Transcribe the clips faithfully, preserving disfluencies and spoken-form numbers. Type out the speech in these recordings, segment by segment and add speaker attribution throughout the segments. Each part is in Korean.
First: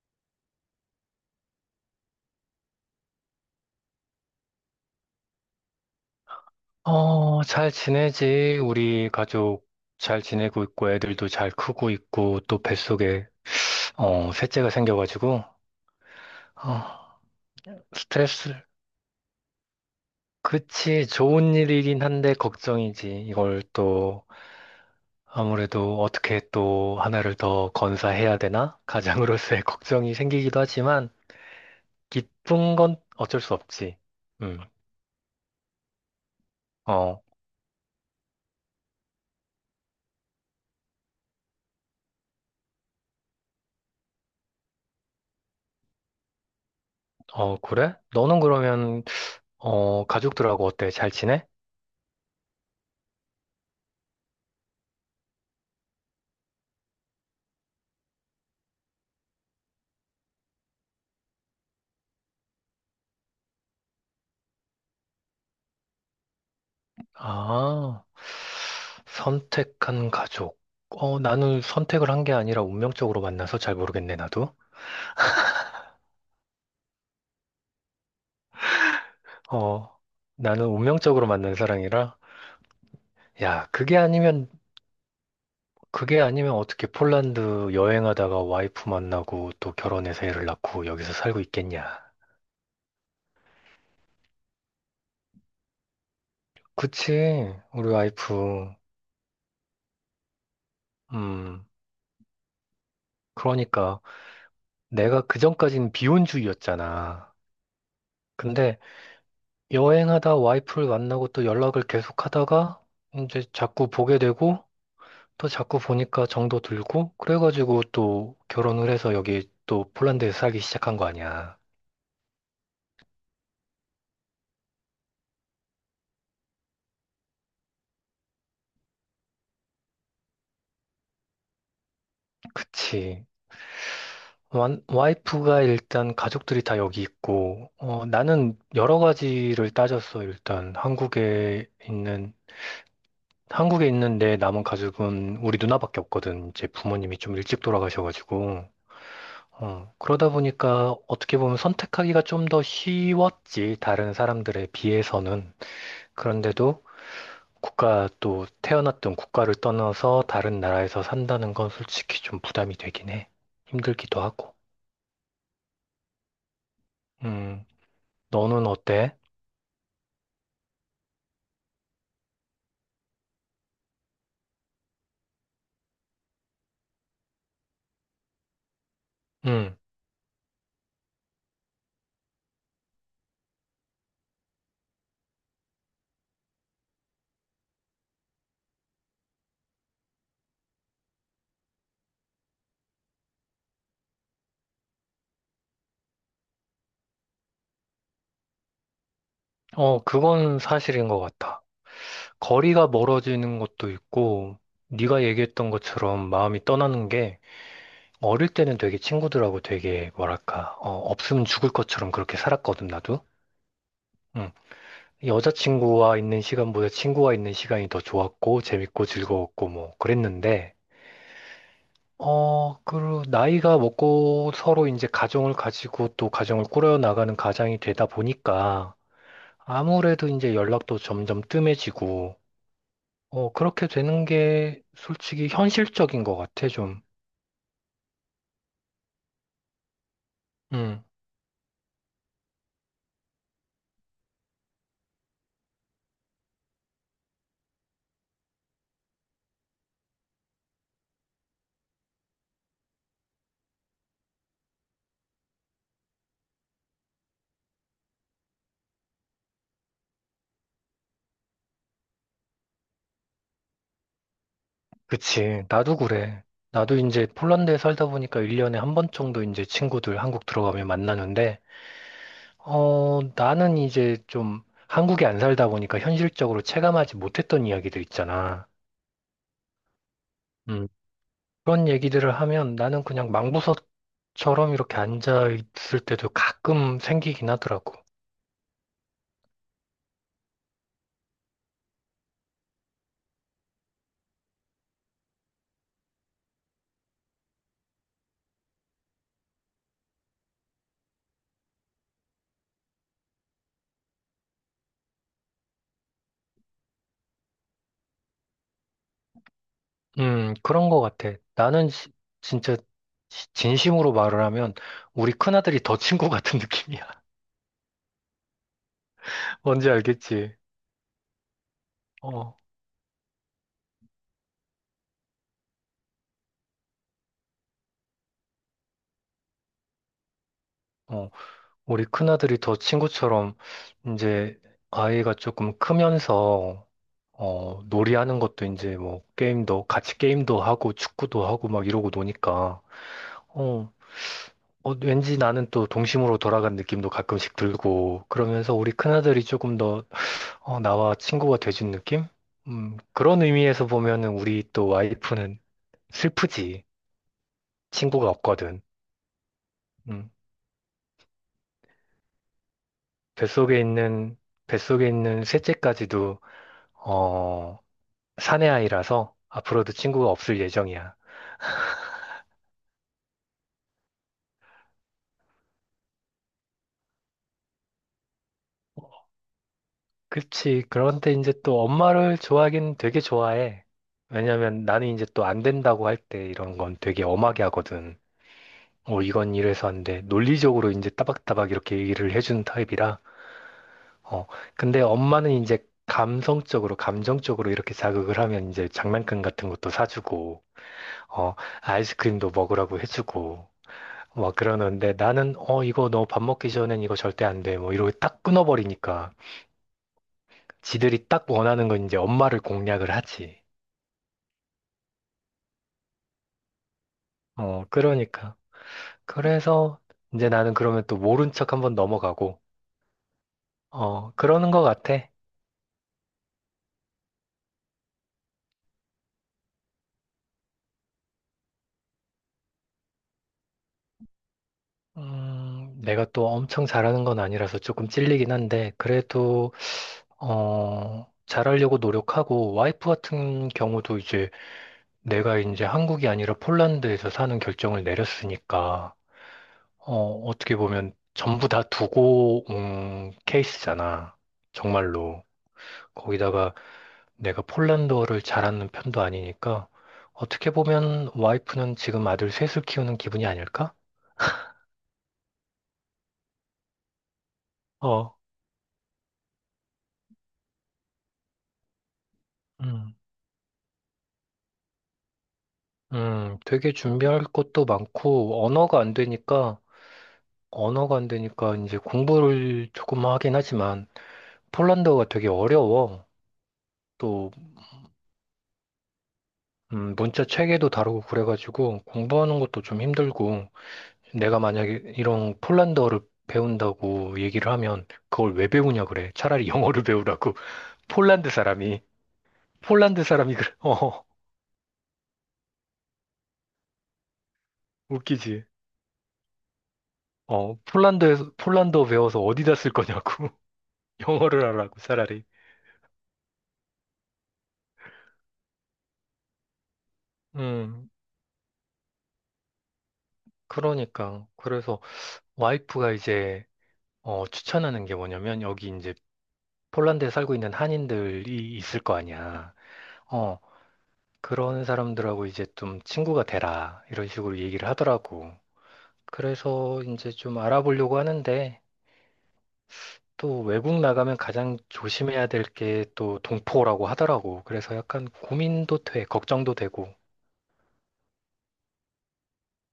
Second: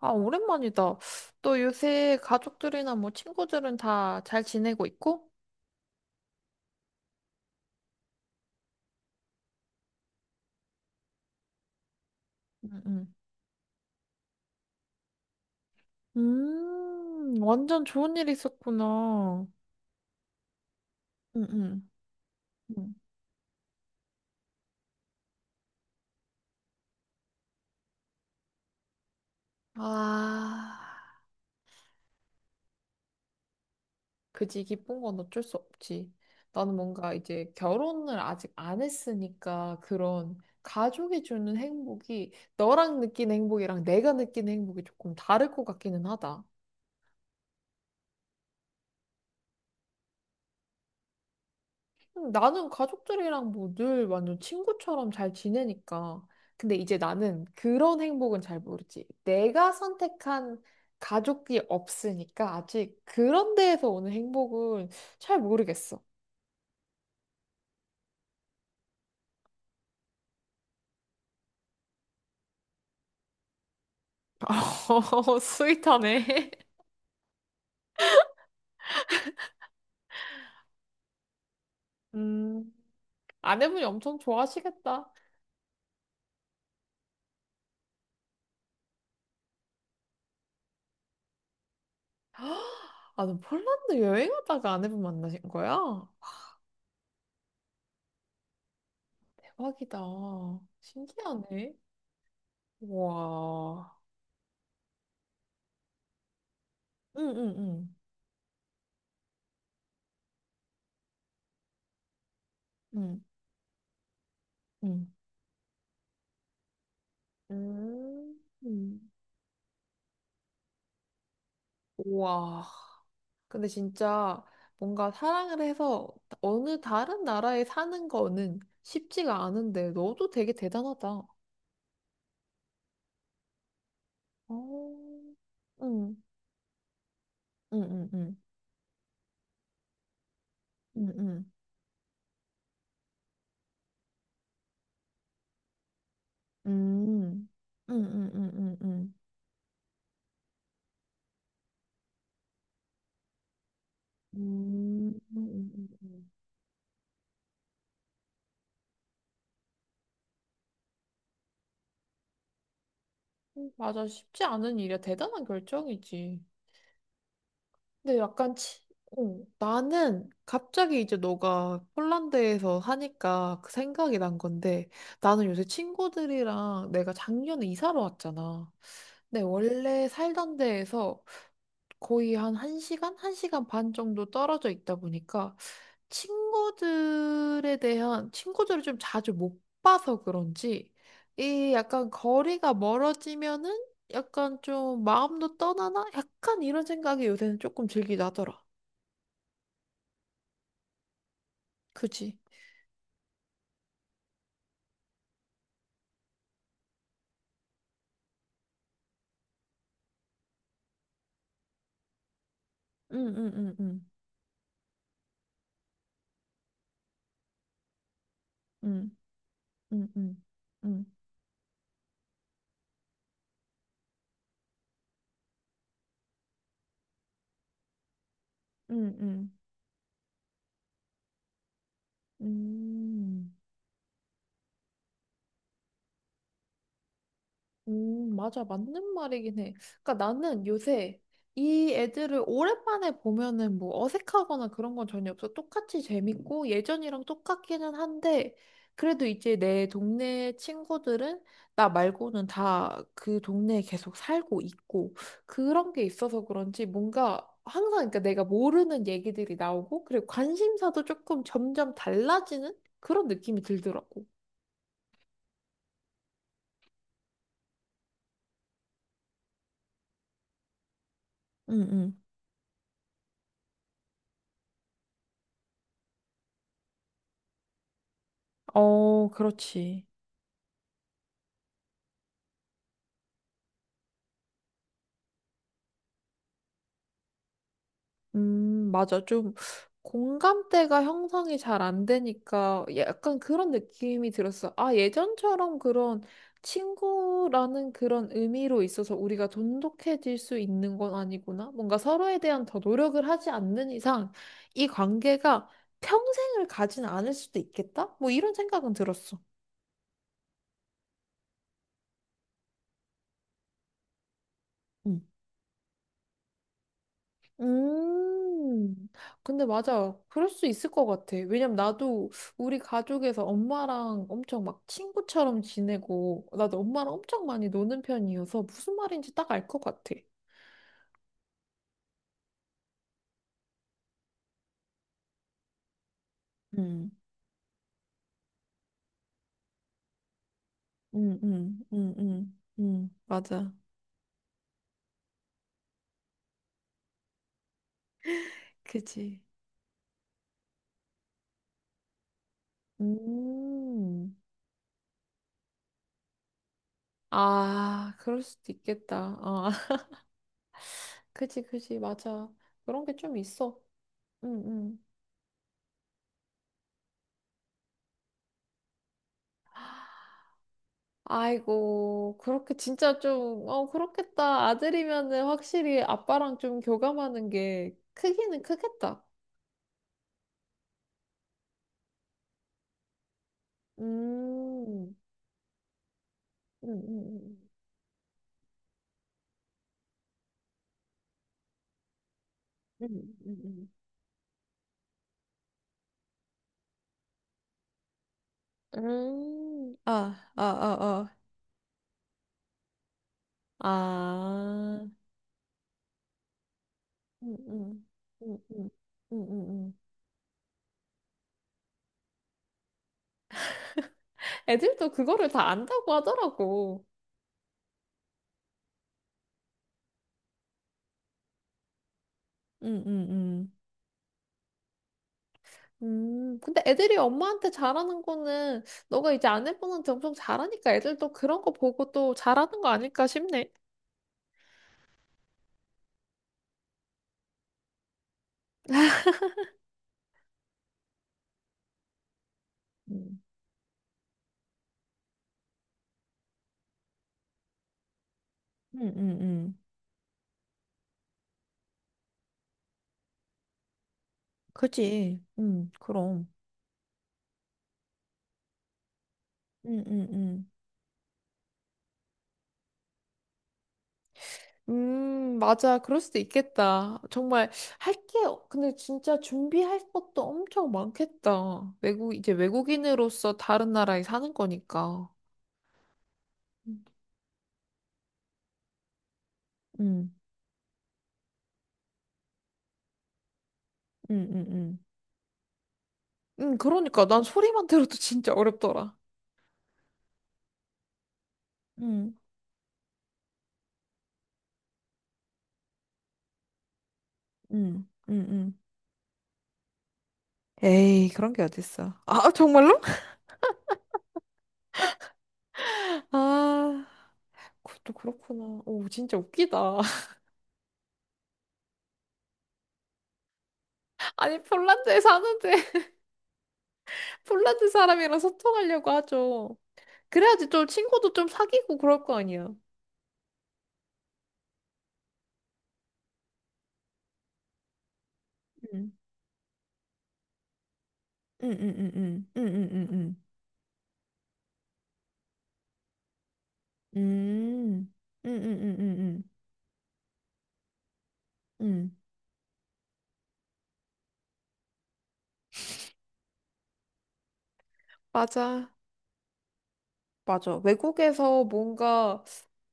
Speaker 1: 아, 오랜만이다. 또 요새 가족들이나 뭐 친구들은 다 잘 지내고 있고?
Speaker 2: 어, 잘 지내지. 우리 가족 잘 지내고 있고, 애들도 잘 크고 있고, 또
Speaker 1: 응, 응.
Speaker 2: 뱃속에, 어, 셋째가 생겨가지고, 어,
Speaker 1: 음, 완전 좋은 일
Speaker 2: 스트레스.
Speaker 1: 있었구나.
Speaker 2: 그치,
Speaker 1: 응,
Speaker 2: 좋은
Speaker 1: 응.
Speaker 2: 일이긴 한데,
Speaker 1: 응.
Speaker 2: 걱정이지. 이걸 또, 아무래도 어떻게 또 하나를 더 건사해야 되나? 가장으로서의 걱정이 생기기도
Speaker 1: 아,
Speaker 2: 하지만, 기쁜 건 어쩔 수 없지. 음,
Speaker 1: 그지. 기쁜 건 어쩔 수 없지. 나는 뭔가
Speaker 2: 어,
Speaker 1: 이제 결혼을 아직 안 했으니까 그런 가족이 주는 행복이 너랑 느끼는 행복이랑 내가 느끼는 행복이 조금 다를 것 같기는 하다.
Speaker 2: 어, 그래? 너는 그러면, 어, 가족들하고 어때? 잘 지내?
Speaker 1: 나는 가족들이랑 뭐 늘 완전 친구처럼 잘 지내니까. 근데 이제 나는 그런 행복은 잘 모르지. 내가 선택한 가족이 없으니까 아직 그런 데에서 오는 행복은 잘 모르겠어.
Speaker 2: 아, 선택한 가족. 어, 나는 선택을 한 게 아니라 운명적으로 만나서 잘 모르겠네, 나도.
Speaker 1: 어, 스윗하네.
Speaker 2: 어, 나는 운명적으로 만난 사람이라,
Speaker 1: 음,
Speaker 2: 야,
Speaker 1: 아내분이
Speaker 2: 그게
Speaker 1: 엄청
Speaker 2: 아니면,
Speaker 1: 좋아하시겠다.
Speaker 2: 그게 아니면 어떻게 폴란드 여행하다가 와이프 만나고 또 결혼해서 애를 낳고 여기서 살고 있겠냐.
Speaker 1: 아, 너 폴란드 여행하다가 아내분 만나신 거야?
Speaker 2: 그치, 우리 와이프.
Speaker 1: 대박이다.
Speaker 2: 음,
Speaker 1: 신기하네. 와.
Speaker 2: 그러니까 내가 그전까진
Speaker 1: 응,
Speaker 2: 비혼주의였잖아.
Speaker 1: 응, 응.
Speaker 2: 근데 여행하다 와이프를 만나고 또 연락을 계속 하다가
Speaker 1: 응,
Speaker 2: 이제 자꾸 보게 되고
Speaker 1: 응.
Speaker 2: 또 자꾸 보니까 정도 들고 그래가지고 또
Speaker 1: 음.
Speaker 2: 결혼을
Speaker 1: 음.
Speaker 2: 해서 여기 또 폴란드에서 살기 시작한 거 아니야.
Speaker 1: 우와. 근데 진짜 뭔가 사랑을 해서 어느 다른 나라에 사는 거는 쉽지가 않은데 너도 되게 대단하다.
Speaker 2: 그치.
Speaker 1: 어.
Speaker 2: 완- 와이프가 일단
Speaker 1: 응.
Speaker 2: 가족들이 다 여기 있고
Speaker 1: 응,
Speaker 2: 어,
Speaker 1: 응, 응.
Speaker 2: 나는 여러 가지를 따졌어. 일단
Speaker 1: 응, 응.
Speaker 2: 한국에 있는 한국에 있는 내 남은 가족은 우리 누나밖에 없거든. 이제 부모님이 좀
Speaker 1: 음.
Speaker 2: 일찍
Speaker 1: 응, 응, 응,
Speaker 2: 돌아가셔가지고.
Speaker 1: 응, 응.
Speaker 2: 어, 그러다 보니까 어떻게 보면 선택하기가 좀 더 쉬웠지, 다른 사람들에
Speaker 1: 음. 음,
Speaker 2: 비해서는.
Speaker 1: 음, 음,
Speaker 2: 그런데도 국가 또 태어났던 국가를 떠나서 다른 나라에서 산다는 건 솔직히 좀 부담이 되긴 해.
Speaker 1: 음. 맞아.
Speaker 2: 힘들기도
Speaker 1: 쉽지
Speaker 2: 하고.
Speaker 1: 않은 일이야. 대단한 결정이지.
Speaker 2: 음,
Speaker 1: 근데 약간
Speaker 2: 너는
Speaker 1: 치...
Speaker 2: 어때?
Speaker 1: 어, 나는 갑자기 이제 너가 폴란드에서 하니까 그 생각이 난 건데 나는 요새 친구들이랑 내가 작년에 이사를 왔잖아. 네,
Speaker 2: 음,
Speaker 1: 원래 살던 데에서 거의 한 1시간, 한 시간 반 정도 떨어져 있다 보니까 친구들에 대한 친구들을 좀 자주 못 봐서 그런지 이 약간 거리가 멀어지면은 약간 좀 마음도 떠나나? 약간 이런 생각이 요새는 조금 들긴 하더라.
Speaker 2: 어, 그건 사실인 것 같아.
Speaker 1: 그지?
Speaker 2: 거리가 멀어지는 것도 있고, 네가 얘기했던 것처럼 마음이 떠나는 게 어릴 때는 되게 친구들하고 되게 뭐랄까, 어, 없으면 죽을 것처럼 그렇게 살았거든, 나도.
Speaker 1: 응, 응, 응, 응,
Speaker 2: 음, 여자친구와 있는 시간보다 친구와 있는 시간이 더 좋았고, 재밌고,
Speaker 1: 응,
Speaker 2: 즐거웠고, 뭐,
Speaker 1: 응, 응,
Speaker 2: 그랬는데,
Speaker 1: 응,
Speaker 2: 어, 그, 나이가 먹고 서로 이제 가정을 가지고 또 가정을 꾸려 나가는 가장이 되다 보니까,
Speaker 1: 응, 응,
Speaker 2: 아무래도 이제 연락도 점점 뜸해지고,
Speaker 1: 응.
Speaker 2: 어, 그렇게 되는 게 솔직히 현실적인 것 같아, 좀.
Speaker 1: 음, 맞아. 맞는 말이긴 해. 그러니까 나는
Speaker 2: 음
Speaker 1: 요새 이 애들을 오랜만에 보면은 뭐 어색하거나 그런 건 전혀 없어. 똑같이 재밌고 예전이랑 똑같기는 한데 그래도 이제 내 동네 친구들은 나 말고는 다 그 동네에 계속 살고 있고 그런 게 있어서 그런지 뭔가 항상 그러니까 내가 모르는 얘기들이 나오고 그리고 관심사도 조금 점점 달라지는 그런 느낌이 들더라고.
Speaker 2: 그치. 나도 그래. 나도 이제 폴란드에 살다 보니까 일 년에 한 번 정도 이제 친구들 한국 들어가면 만나는데,
Speaker 1: 응, 응.
Speaker 2: 어, 나는 이제 좀 한국에 안 살다 보니까 현실적으로 체감하지 못했던 이야기들 있잖아.
Speaker 1: 어, 그렇지.
Speaker 2: 음, 그런 얘기들을 하면 나는 그냥 망부서처럼 이렇게 앉아 있을 때도 가끔 생기긴 하더라고.
Speaker 1: 음, 맞아. 좀 공감대가 형성이 잘 안 되니까 약간 그런 느낌이 들었어. 아, 예전처럼 그런 친구라는 그런 의미로 있어서 우리가 돈독해질 수 있는 건 아니구나. 뭔가 서로에 대한 더 노력을 하지 않는 이상 이 관계가 평생을 가진 않을 수도 있겠다? 뭐 이런 생각은 들었어.
Speaker 2: 음, 그런 거 같아. 나는 시- 진짜 시- 진심으로 말을 하면
Speaker 1: 음.
Speaker 2: 우리 큰아들이 더 친구 같은 느낌이야.
Speaker 1: 음, 근데
Speaker 2: 뭔지
Speaker 1: 맞아. 그럴
Speaker 2: 알겠지?
Speaker 1: 수 있을 것 같아. 왜냐면 나도
Speaker 2: 어,
Speaker 1: 우리 가족에서 엄마랑 엄청 막 친구처럼 지내고, 나도 엄마랑 엄청 많이 노는 편이어서 무슨 말인지 딱 알 것 같아.
Speaker 2: 어. 우리 큰아들이 더 친구처럼 이제 아이가 조금 크면서
Speaker 1: 음,
Speaker 2: 어, 놀이하는 것도 이제 뭐 게임도 같이 게임도 하고
Speaker 1: 음,
Speaker 2: 축구도 하고
Speaker 1: 음,
Speaker 2: 막 이러고
Speaker 1: 음, 음,
Speaker 2: 노니까
Speaker 1: 음, 맞아.
Speaker 2: 어, 어, 왠지 나는 또 동심으로 돌아간 느낌도 가끔씩 들고 그러면서 우리
Speaker 1: 그지.
Speaker 2: 큰아들이 조금 더 어, 나와 친구가 돼준 느낌? 음, 그런 의미에서 보면은
Speaker 1: 음,
Speaker 2: 우리 또 와이프는 슬프지.
Speaker 1: 아,
Speaker 2: 친구가
Speaker 1: 그럴 수도
Speaker 2: 없거든.
Speaker 1: 있겠다. 아,
Speaker 2: 음,
Speaker 1: 그지, 그지, 맞아. 그런 게 좀
Speaker 2: 뱃속에
Speaker 1: 있어.
Speaker 2: 있는
Speaker 1: 응, 응.
Speaker 2: 뱃속에 있는 셋째까지도 어, 사내 아이라서 앞으로도 친구가 없을 예정이야.
Speaker 1: 아이고, 그렇게 진짜 좀, 어, 그렇겠다. 아들이면은 확실히 아빠랑 좀 교감하는 게 크기는 크겠다.
Speaker 2: 그치. 그런데 이제 또 엄마를 좋아하긴 되게 좋아해. 왜냐면 나는
Speaker 1: 음,
Speaker 2: 이제 또 안 된다고 할 때 이런
Speaker 1: 음,
Speaker 2: 건 되게 엄하게
Speaker 1: 음,
Speaker 2: 하거든. 어, 이건 이래서 안 돼. 논리적으로 이제 따박따박 이렇게 얘기를 해주는
Speaker 1: 음,
Speaker 2: 타입이라.
Speaker 1: 음, 음,
Speaker 2: 어, 근데 엄마는 이제 감성적으로, 감정적으로 이렇게 자극을 하면 이제
Speaker 1: 음,
Speaker 2: 장난감 같은
Speaker 1: 음.
Speaker 2: 것도
Speaker 1: 음, 아, 아,
Speaker 2: 사주고,
Speaker 1: 아,
Speaker 2: 어, 아이스크림도 먹으라고 해주고, 막
Speaker 1: 아, 아,
Speaker 2: 그러는데 나는, 어, 이거 너 밥 먹기 전엔 이거 절대
Speaker 1: 음,
Speaker 2: 안 돼. 뭐
Speaker 1: 음,
Speaker 2: 이러고 딱
Speaker 1: 음, 음,
Speaker 2: 끊어버리니까.
Speaker 1: 음, 음. 음.
Speaker 2: 지들이 딱 원하는 건 이제 엄마를 공략을 하지.
Speaker 1: 애들도 그거를 다 안다고 하더라고.
Speaker 2: 어, 그러니까. 그래서 이제 나는 그러면 또 모른 척 한번 넘어가고,
Speaker 1: 음, 음, 음.
Speaker 2: 어, 그러는 것 같아.
Speaker 1: 음, 근데 애들이 엄마한테 잘하는 거는 너가 이제 아내분한테 엄청 잘하니까 애들도 그런 거 보고 또 잘하는 거 아닐까 싶네.
Speaker 2: 음, 내가 또 엄청 잘하는 건 아니라서 조금 찔리긴 한데, 그래도, 어, 잘하려고 노력하고, 와이프
Speaker 1: 음,
Speaker 2: 같은 경우도 이제 내가 이제 한국이 아니라 폴란드에서 사는 결정을
Speaker 1: 음,
Speaker 2: 내렸으니까,
Speaker 1: 음, 음.
Speaker 2: 어, 어떻게 보면 전부 다 두고 온 케이스잖아.
Speaker 1: 그지?
Speaker 2: 정말로.
Speaker 1: 음, 그럼.
Speaker 2: 거기다가 내가 폴란드어를 잘하는 편도 아니니까
Speaker 1: 음, 음, 음.
Speaker 2: 어떻게 보면 와이프는 지금 아들 셋을 키우는 기분이 아닐까?
Speaker 1: 음, 맞아. 그럴 수도 있겠다. 정말 할
Speaker 2: 어,
Speaker 1: 게, 근데 진짜 준비할 것도 엄청 많겠다. 외국, 이제
Speaker 2: 음,
Speaker 1: 외국인으로서 다른 나라에 사는 거니까.
Speaker 2: 음, 되게
Speaker 1: 음,
Speaker 2: 준비할 것도 많고 언어가 안 되니까
Speaker 1: 음,
Speaker 2: 언어가 안 되니까 이제 공부를 조금 하긴 하지만
Speaker 1: 음, 음.
Speaker 2: 폴란드어가 되게 어려워.
Speaker 1: 음, 그러니까 난
Speaker 2: 또
Speaker 1: 소리만 들어도 진짜 어렵더라.
Speaker 2: 음, 문자 체계도 다르고 그래가지고
Speaker 1: 음.
Speaker 2: 공부하는 것도 좀 힘들고 내가 만약에 이런 폴란드어를 배운다고 얘기를 하면
Speaker 1: 응, 응,
Speaker 2: 그걸 왜
Speaker 1: 응.
Speaker 2: 배우냐 그래. 차라리 영어를 배우라고
Speaker 1: 에이,
Speaker 2: 폴란드
Speaker 1: 그런 게
Speaker 2: 사람이.
Speaker 1: 어딨어. 아, 정말로?
Speaker 2: 폴란드 사람이 그래. 어,
Speaker 1: 아, 그것도
Speaker 2: 웃기지.
Speaker 1: 그렇구나. 오, 진짜 웃기다.
Speaker 2: 어, 폴란드에서, 폴란드어 배워서 어디다 쓸 거냐고.
Speaker 1: 아니,
Speaker 2: 영어를 하라고,
Speaker 1: 폴란드에
Speaker 2: 차라리.
Speaker 1: 사는데, 폴란드 사람이랑 소통하려고 하죠. 그래야지 좀
Speaker 2: 음,
Speaker 1: 친구도 좀 사귀고 그럴 거 아니야.
Speaker 2: 그러니까. 그래서 와이프가 이제, 어, 추천하는 게 뭐냐면, 여기
Speaker 1: 응,
Speaker 2: 이제 폴란드에 살고 있는
Speaker 1: 응,
Speaker 2: 한인들이
Speaker 1: 응,
Speaker 2: 있을
Speaker 1: 응,
Speaker 2: 거
Speaker 1: 응,
Speaker 2: 아니야.
Speaker 1: 응, 응,
Speaker 2: 어, 그런 사람들하고 이제 좀 친구가 되라. 이런 식으로 얘기를
Speaker 1: 응, 응,
Speaker 2: 하더라고.
Speaker 1: 응, 응, 응, 응, 응, 응,
Speaker 2: 그래서 이제 좀 알아보려고 하는데,
Speaker 1: 응.
Speaker 2: 또 외국 나가면 가장 조심해야 될 게 또 동포라고 하더라고. 그래서 약간
Speaker 1: 맞아.
Speaker 2: 고민도 돼, 걱정도 되고.
Speaker 1: 맞아. 외국에서 뭔가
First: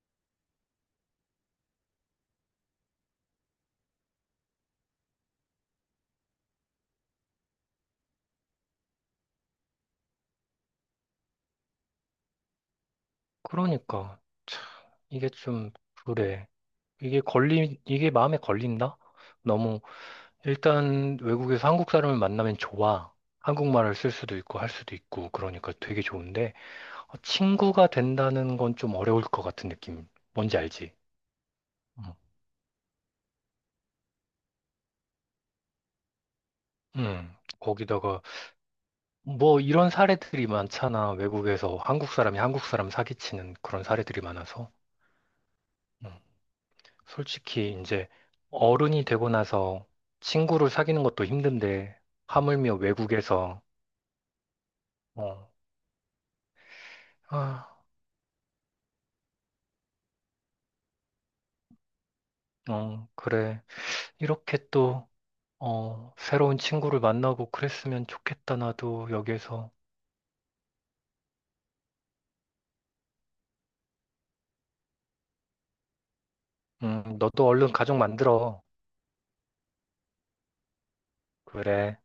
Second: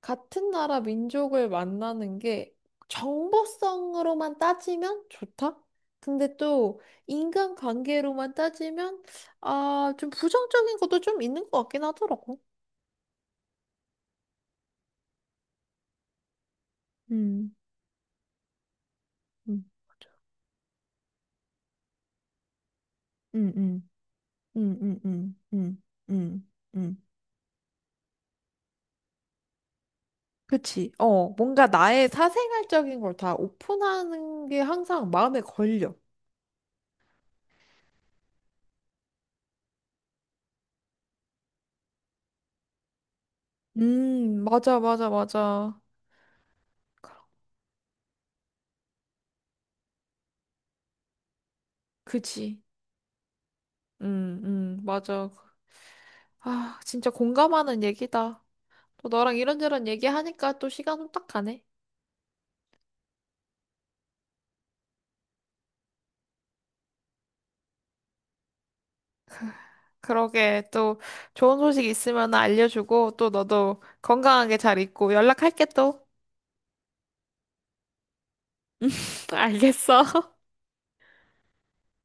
Speaker 1: 같은 나라 민족을 만나는 게 정보성으로만 따지면 좋다? 근데 또 인간관계로만 따지면 아, 좀 부정적인 것도 좀 있는 것 같긴 하더라고.
Speaker 2: 그러니까 참 이게 좀 그래. 이게
Speaker 1: 음,
Speaker 2: 걸리 이게 마음에 걸린다?
Speaker 1: 음,
Speaker 2: 너무 일단 외국에서 한국 사람을 만나면 좋아.
Speaker 1: 음, 음,
Speaker 2: 한국말을 쓸 수도 있고 할
Speaker 1: 음,
Speaker 2: 수도 있고
Speaker 1: 음,
Speaker 2: 그러니까
Speaker 1: 음,
Speaker 2: 되게
Speaker 1: 음,
Speaker 2: 좋은데
Speaker 1: 음.
Speaker 2: 어, 친구가 된다는 건 좀 어려울 것 같은 느낌. 뭔지
Speaker 1: 그치.
Speaker 2: 알지?
Speaker 1: 어, 뭔가 나의
Speaker 2: 응.
Speaker 1: 사생활적인 걸 다 오픈하는 게 항상 마음에 걸려.
Speaker 2: 응. 거기다가 뭐 이런 사례들이 많잖아. 외국에서 한국 사람이 한국 사람 사기치는 그런 사례들이
Speaker 1: 음,
Speaker 2: 많아서.
Speaker 1: 맞아, 맞아, 맞아.
Speaker 2: 음. 솔직히 이제 어른이 되고 나서 친구를 사귀는 것도 힘든데
Speaker 1: 그치.
Speaker 2: 하물며 외국에서
Speaker 1: 음, 음, 맞아.
Speaker 2: 어,
Speaker 1: 아, 진짜
Speaker 2: 아,
Speaker 1: 공감하는 얘기다. 또 너랑 이런저런 얘기하니까 또 시간 후딱 가네.
Speaker 2: 어, 그래. 이렇게 또 어, 새로운 친구를 만나고 그랬으면 좋겠다. 나도 여기에서.
Speaker 1: 그러게, 또 좋은 소식 있으면 알려주고, 또 너도 건강하게 잘 있고 연락할게 또.
Speaker 2: 음, 너도 얼른 가족 만들어.
Speaker 1: 알겠어.
Speaker 2: 그래.